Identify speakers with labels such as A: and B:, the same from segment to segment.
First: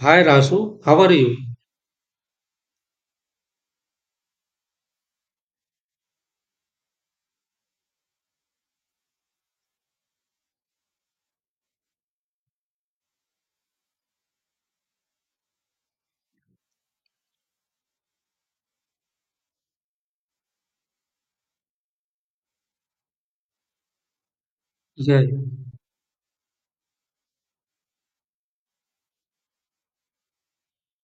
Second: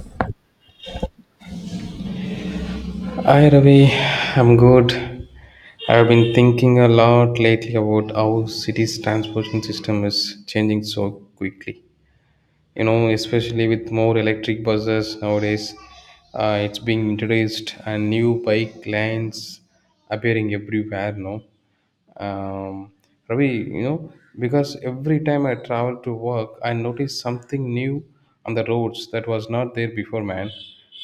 A: Hi Rasu, how are you?
B: Hi Ravi, I'm good. I've been thinking a lot lately about how cities' transportation system is changing so quickly, you know, especially with more electric buses nowadays. It's being introduced, and new bike lanes appearing everywhere, no? um, Ravi, because every
A: Yeah,
B: time I travel to work, I notice something new on the roads that was not there before, man.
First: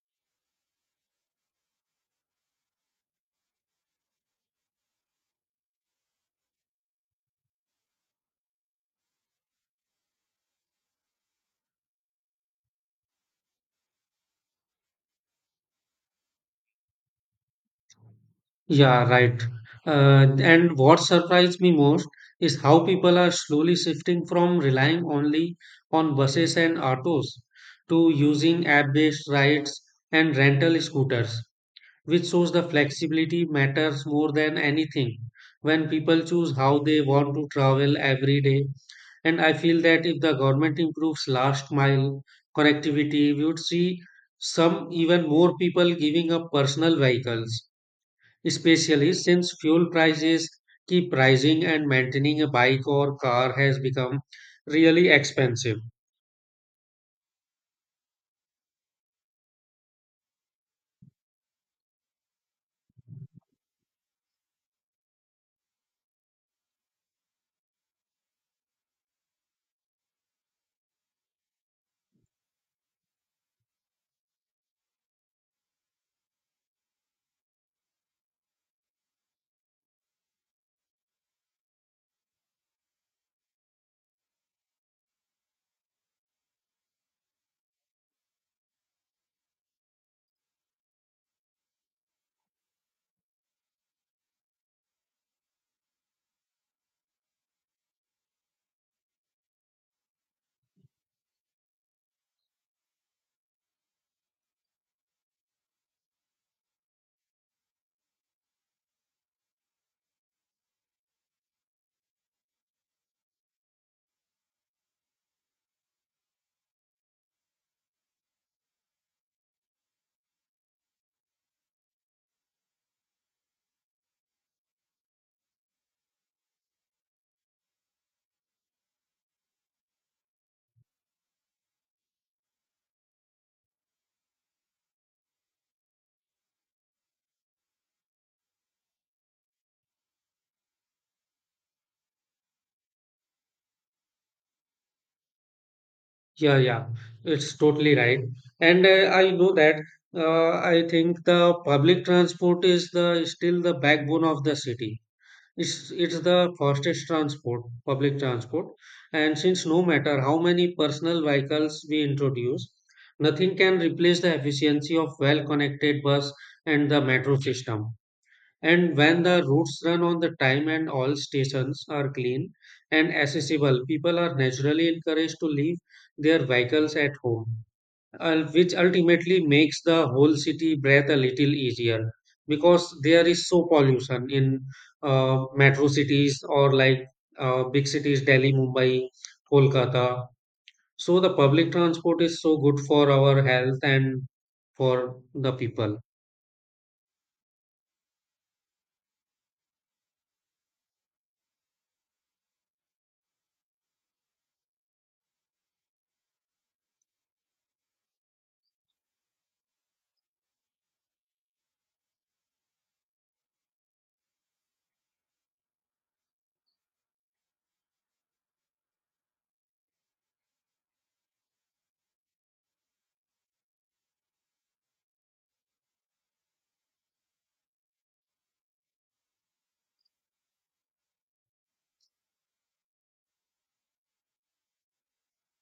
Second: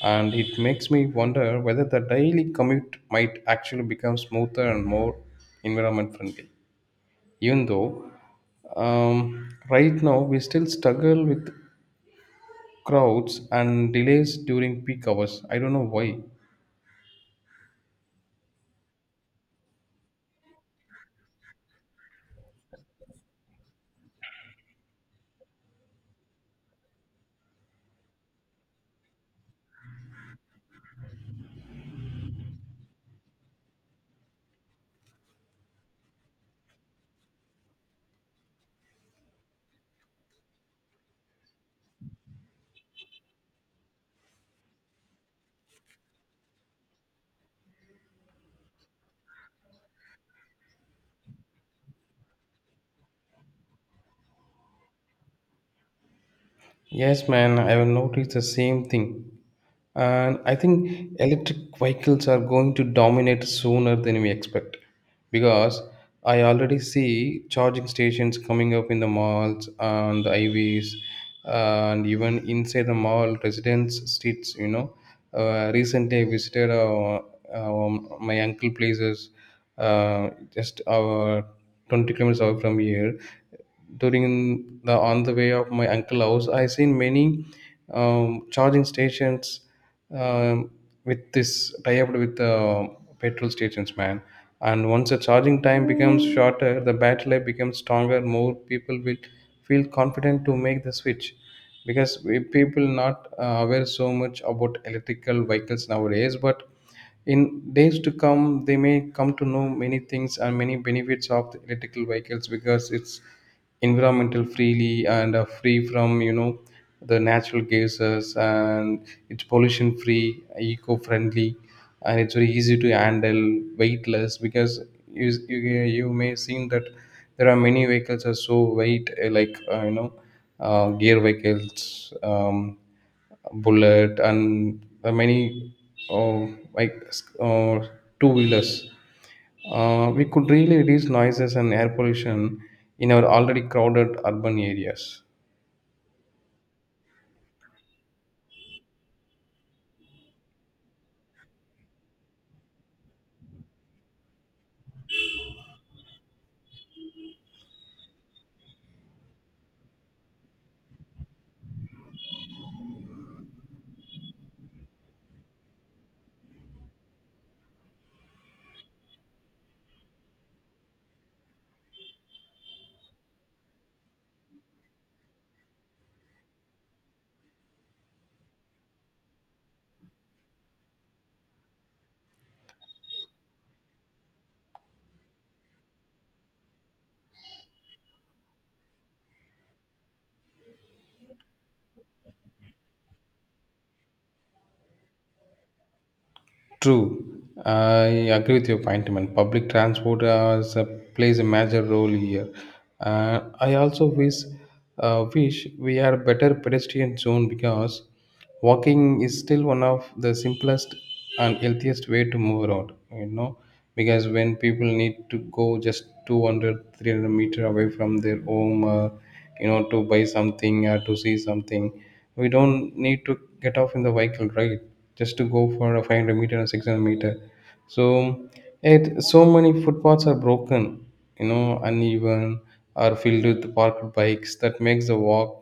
B: And it makes me wonder whether the daily commute might actually become smoother and more environment friendly. Even though right now we still struggle with crowds and delays during peak hours. I don't know why.
A: yeah, Right. Uh, and what surprised me most is how people are slowly shifting from relying only on buses and autos to using app-based rides and rental scooters, which shows the flexibility matters more than anything when people choose how they want to travel every day. And I feel that if the government improves last mile connectivity, we would see some even more people giving up personal vehicles, especially since fuel prices keep rising and maintaining a bike or car has become really expensive.
B: Yes, man, I will notice the same thing. And I think electric vehicles are going to dominate sooner than we expect, because I already see charging stations coming up in the malls and the highways and even inside the mall residence streets. Recently I visited our, my uncle places, just our 20 kilometers away from here. During the on the way of my uncle house, I seen many charging stations, um, with this tie-up with the petrol stations, man. And once the charging time becomes shorter, the battery life becomes stronger, more people will feel confident to make the switch, because we people not aware so much about electrical vehicles nowadays. But in days to come, they may come to know many things and many benefits of the electrical vehicles, because it's environmental freely and free from, the natural gases, and it's pollution free, eco friendly, and it's very easy to handle, weightless. Because you you, you may seen that there are many vehicles are so weight, like, gear vehicles, bullet, and many, uh, like uh, two wheelers. We could really reduce noises and air pollution in our already crowded urban areas.
A: Yeah, yeah, it's totally right. And I know that I think the public transport is the still the backbone of the city. It's the fastest transport, public transport. And since no matter how many personal vehicles we introduce, nothing can replace the efficiency of well-connected bus and the metro system. And when the routes run on the time and all stations are clean and accessible, people are naturally encouraged to leave their vehicles at home, which ultimately makes the whole city breathe a little easier because there is so pollution in metro cities or like big cities, Delhi, Mumbai, Kolkata. So the public transport is so good for our health and for the people.
B: True, I agree with your point, man. Public transport as a, plays a major role here. I also wish we had a better pedestrian zone, because walking is still one of the simplest and healthiest way to move around. You know, because when people need to go just 200, 300 meter away from their home. To buy something or to see something, we don't need to get off in the vehicle, right? Just to go for a 500 meter or 600 meter. So it so many footpaths are broken, you know, uneven, or filled with parked bikes, that makes the walk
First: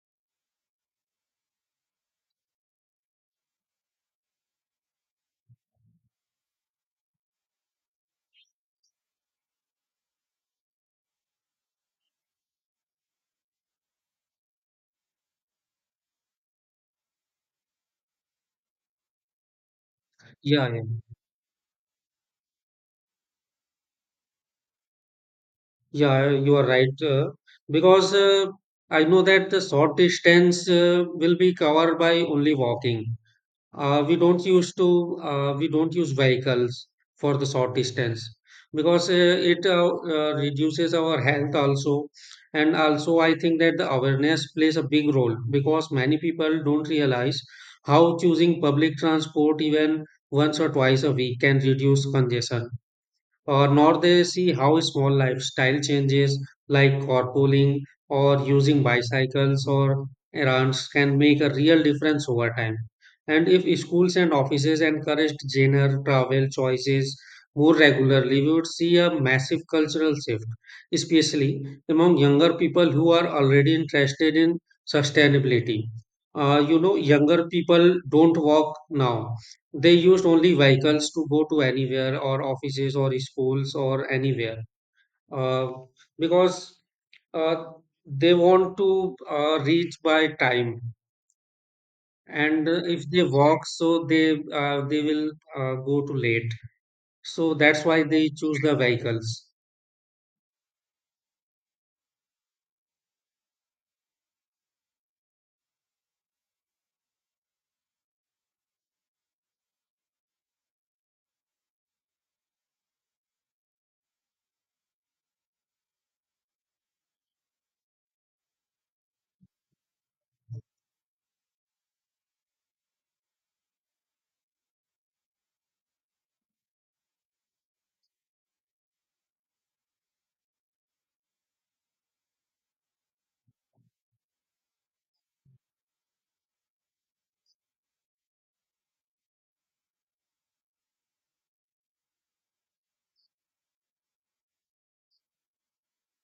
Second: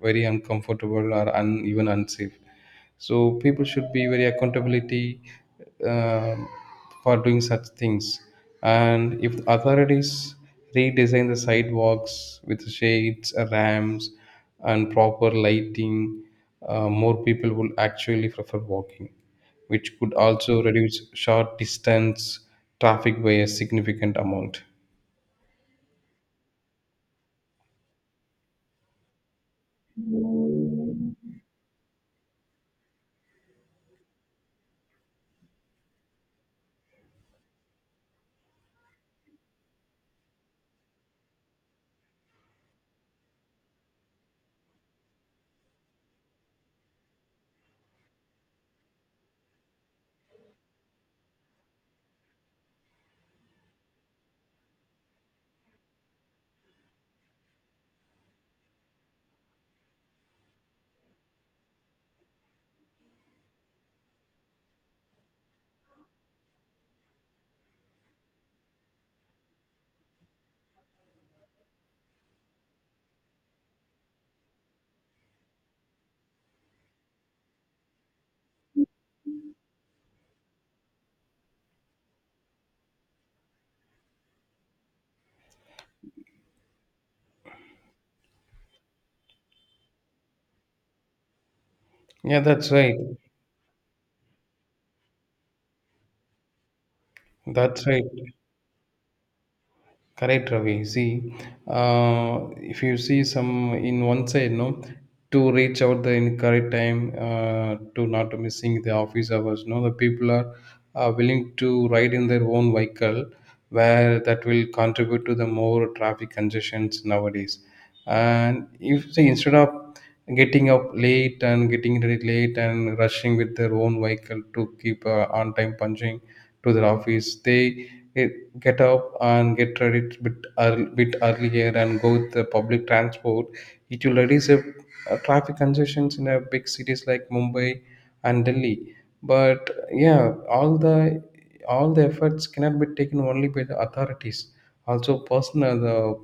B: very uncomfortable or even unsafe. So people should be very accountability um, for doing such things. And if authorities redesign the sidewalks with shades ramps and proper lighting, more people will actually prefer walking, which could also
A: Yeah, yeah.
B: reduce short distance traffic by a significant amount.
A: Yeah, you are right. Because I know that the short distance will be covered by only walking. Uh, we don't use to we don't use vehicles for the short distance because it reduces our health also, and also I think that the awareness plays a big role because many people don't realize how choosing public transport even once or twice a week can reduce congestion, nor they see how small lifestyle changes like carpooling or using bicycles or errands can make a real difference over time. And if schools and offices encouraged greener travel choices more regularly, we would see a massive cultural shift, especially among younger people who are already interested in sustainability. You know, younger people don't walk now, they used only vehicles to go to anywhere or offices or schools or anywhere, uh, because uh, they want to reach by time.
B: Yeah,
A: And
B: that's right.
A: if they walk, so they will go too late. So that's
B: That's
A: why
B: right.
A: they choose the vehicles.
B: Correct, Ravi. See, if you see some in one side, no, to reach out the in correct time, to not missing the office hours. No, the people are willing to ride in their own vehicle, where that will contribute to the more traffic congestions nowadays. And if say, instead of getting up late and getting ready late and rushing with their own vehicle to keep on time punching to their office, they eh, get up and get ready a bit earlier and go with the public transport, it will reduce the traffic congestions in a big cities like mumbai and Delhi. But yeah, all the efforts cannot be taken only by the authorities. Also, personal the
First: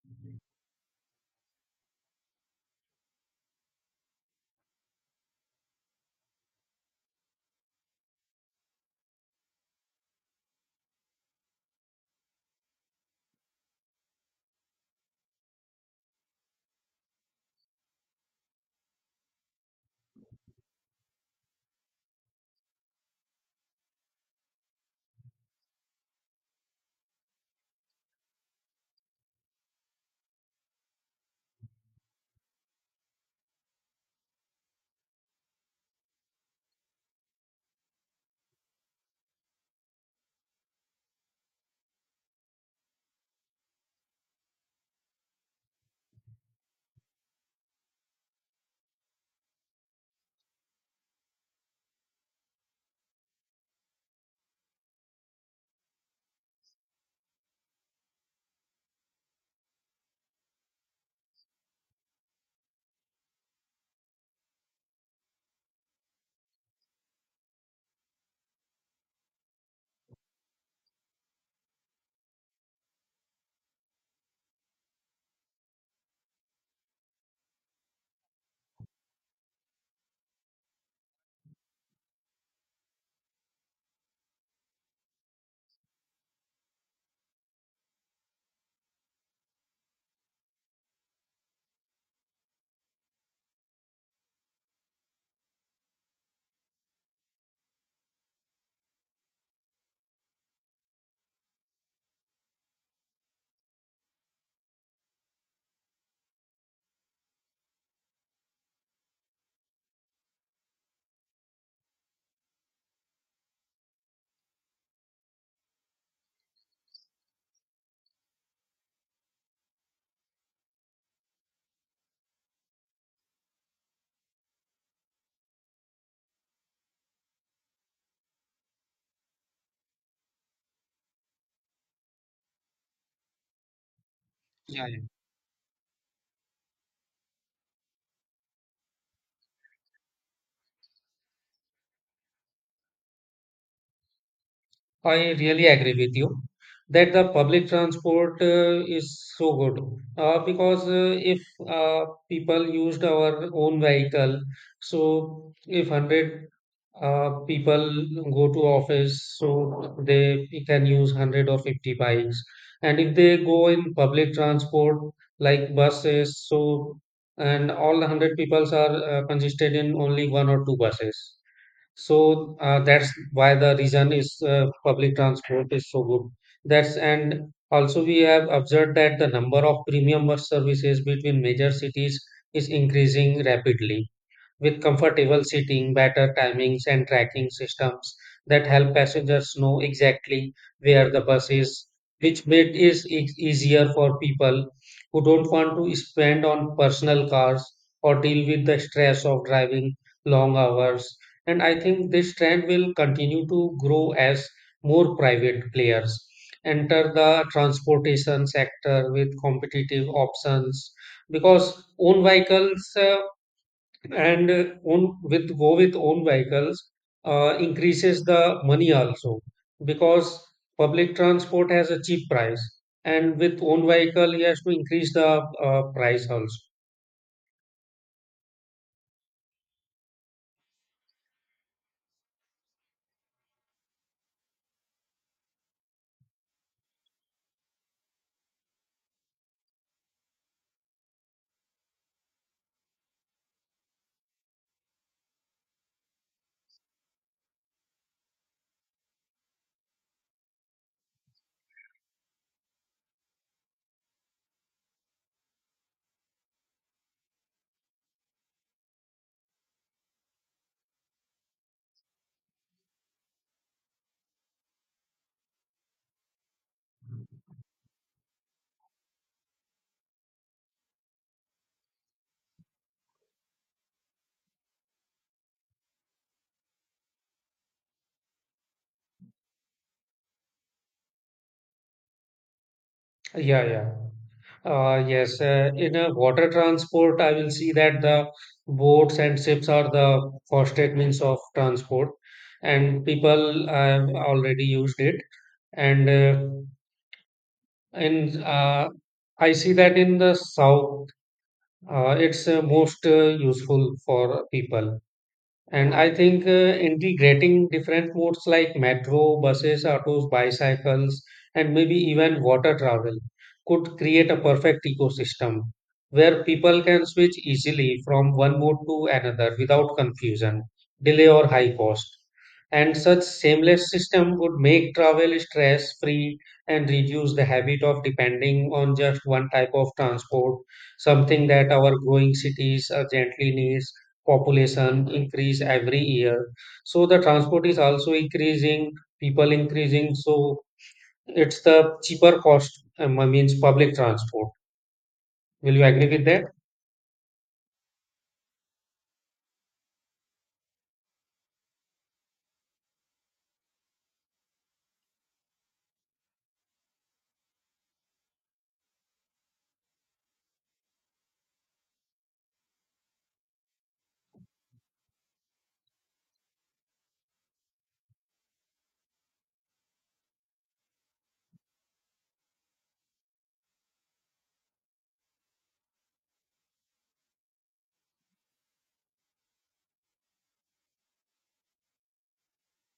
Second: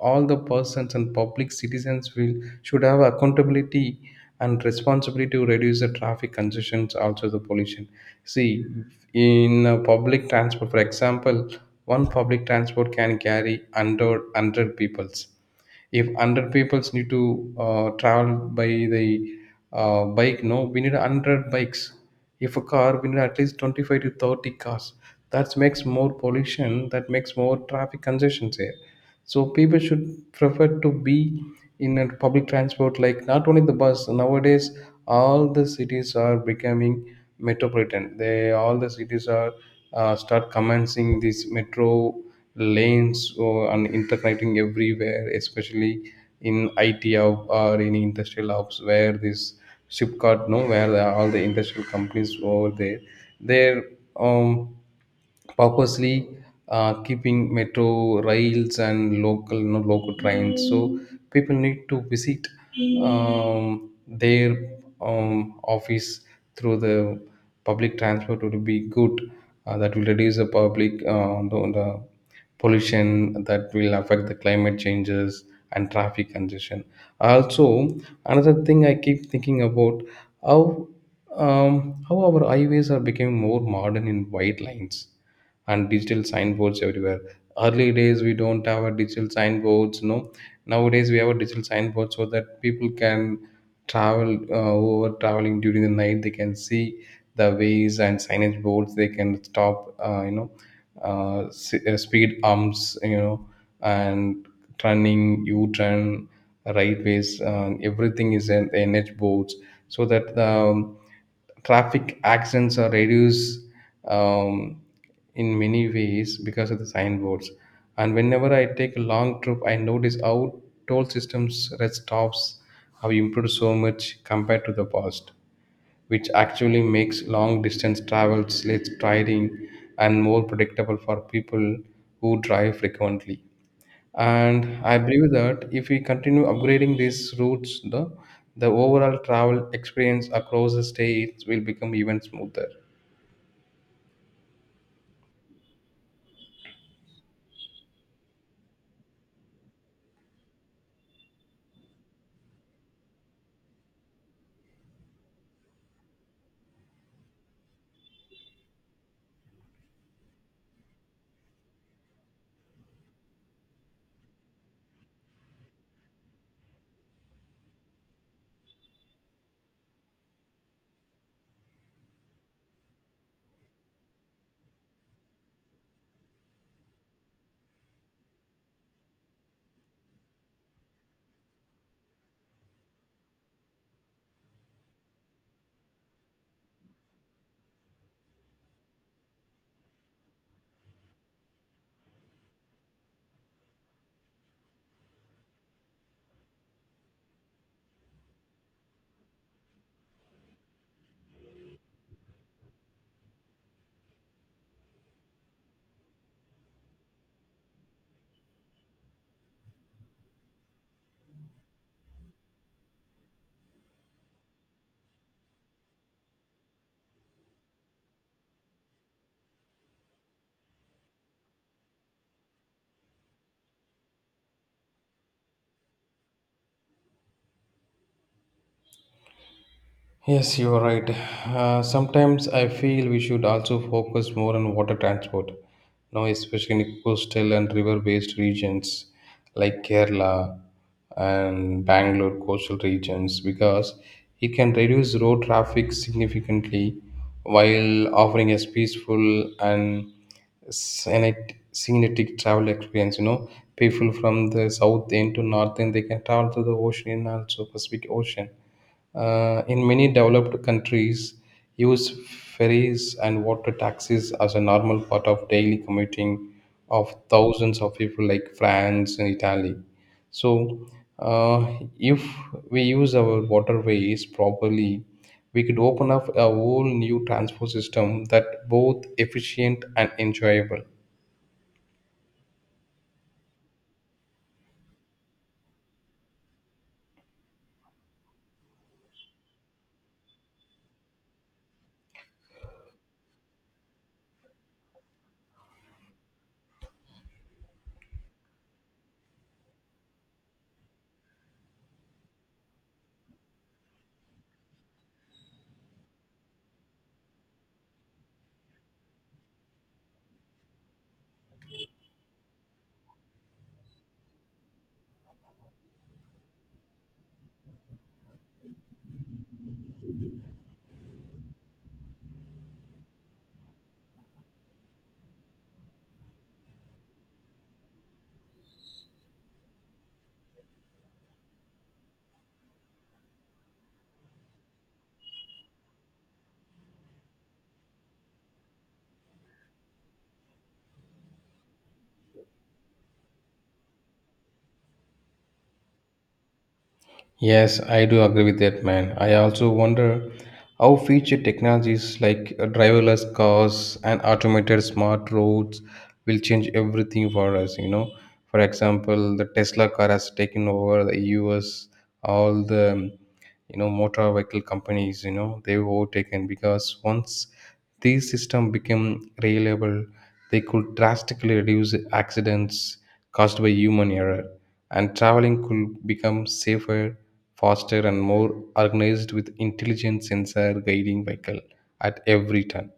B: all the persons and public citizens will should have accountability and responsibility to reduce the traffic congestions, also the pollution. See, in public transport, for example, one public transport can carry under 100 peoples. If 100 peoples need to travel by the bike, no, we need 100 bikes. If a car, we need at least 25 to 30 cars. That makes more pollution, that makes more traffic congestions here. So people should prefer to be in a public transport, like not only the bus. Nowadays, all the cities are becoming metropolitan. They all the cities are start commencing this metro lanes or and interconnecting everywhere, especially in IT hub or in industrial hubs, where this Shipkart, no, where the, all the industrial companies over there, they're um, purposely keeping metro rails and local, no, local trains. So people need to visit their office through the public transport would be good. That will reduce the pollution, that will affect the climate changes and traffic congestion. Also, another thing I keep thinking about, how how our highways are becoming more modern in white lines and digital signboards everywhere. Early days we don't have a digital signboards, no. Nowadays, we have a digital signboard, so that people can travel, who are traveling during the night. They can see the ways and signage boards, they can stop, speed humps, you know, and turning u-turn right ways. Everything is in the nh boards, so that the traffic accidents are reduced um, in many ways because of the signboards. And whenever I take a long trip, I notice how toll systems rest stops have improved so much compared to the past, which actually makes long distance travel less tiring and more predictable for people who drive frequently. And
A: Yeah,
B: I believe that if we continue upgrading these routes, the overall travel experience across the states will become even smoother.
A: I really agree with you that the public transport is so good because if people used our own vehicle, so if 100 people go to office, so they can use 100 or 50 bikes. And if they go in public transport like buses, so and all the 100 peoples are consisted in only one or two buses, so that's why the reason is public transport is so good. That's and also we have observed that the number of premium bus services between major cities is increasing rapidly with comfortable seating, better timings, and tracking systems that help passengers know exactly where the bus is, which made it easier for people who don't want to spend on personal cars or deal with the stress of driving long hours. And I think this trend will continue to grow as more private players enter the transportation sector with competitive options, because own vehicles and own, with go with own vehicles increases the money also, because public transport has a cheap price and with own vehicle he has to increase the price also.
B: Yes, you are right. Sometimes I feel we should also focus more on water transport, now especially in coastal and river-based regions like Kerala and Bangalore coastal regions, because it can reduce road traffic significantly while offering a peaceful and scenic travel experience. You know, people from the south end to north end they can travel to the ocean also Pacific Ocean. In many developed countries, use ferries and water taxis as a normal part of daily commuting of thousands of people, like France and Italy. So, uh, if we use our waterways properly, we could open up a whole new transport system that both efficient and enjoyable.
A: yeah yeah yes, in a water transport, I will see that the boats and ships are the fastest means of transport, and people have already used it. And in I see that in the south it's most useful for people. And I think integrating different modes like metro, buses, autos, bicycles, and maybe even water travel could create a perfect ecosystem where people can switch easily from one mode to another without confusion, delay, or high cost. And such seamless system would make travel stress free and reduce the habit of depending on just one type of transport, something that our growing cities urgently needs. Population increase every year, so the transport is also increasing, people increasing, so it's the cheaper cost, I means public transport. Will you agree with that?
B: Yes, I do agree with that, man. I also wonder how future technologies like driverless cars and automated smart roads will change everything for us, you know. For example, the Tesla car has taken over the US, all the, motor vehicle companies, you know, they've overtaken, because once these systems became reliable, they could drastically reduce accidents caused by human error, and traveling could become safer, faster, and more organized with intelligent sensor guiding vehicle at every turn.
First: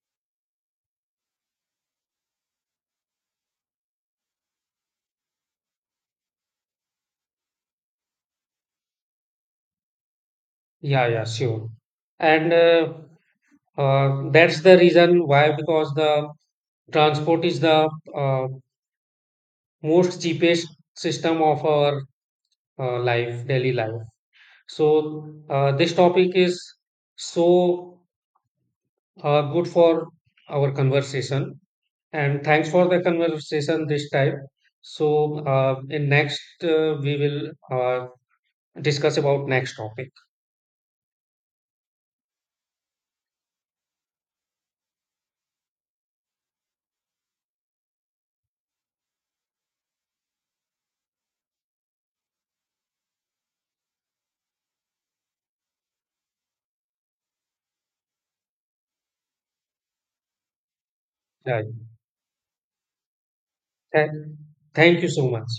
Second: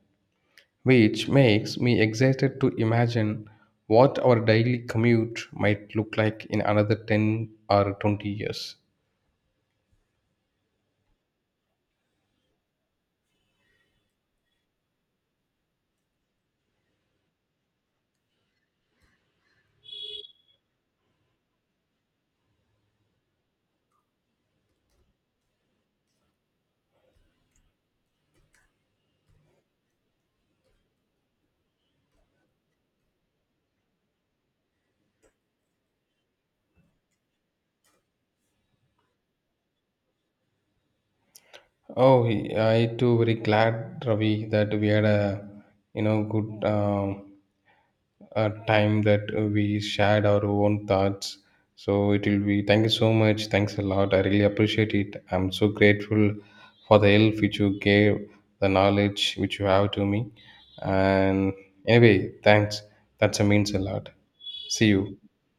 B: Which makes me excited to imagine what our daily commute might look like in another 10 or 20 years.
A: Yeah Sure. And that's the reason why, because the transport is the uh, most cheapest system of our life, daily life. So this topic is so good for our conversation. And thanks for the conversation this time. So, we will discuss about next topic.
B: Oh, I too very glad, Ravi, that we had a you know good. A time that we shared our own thoughts. So it will be, thank you so much. Thanks a lot. I really appreciate it. I'm so grateful for the help which you gave, the knowledge which you have to me. And
A: Right.
B: anyway, thanks. That means a
A: Thank
B: lot. See
A: Thank you
B: you.
A: so much.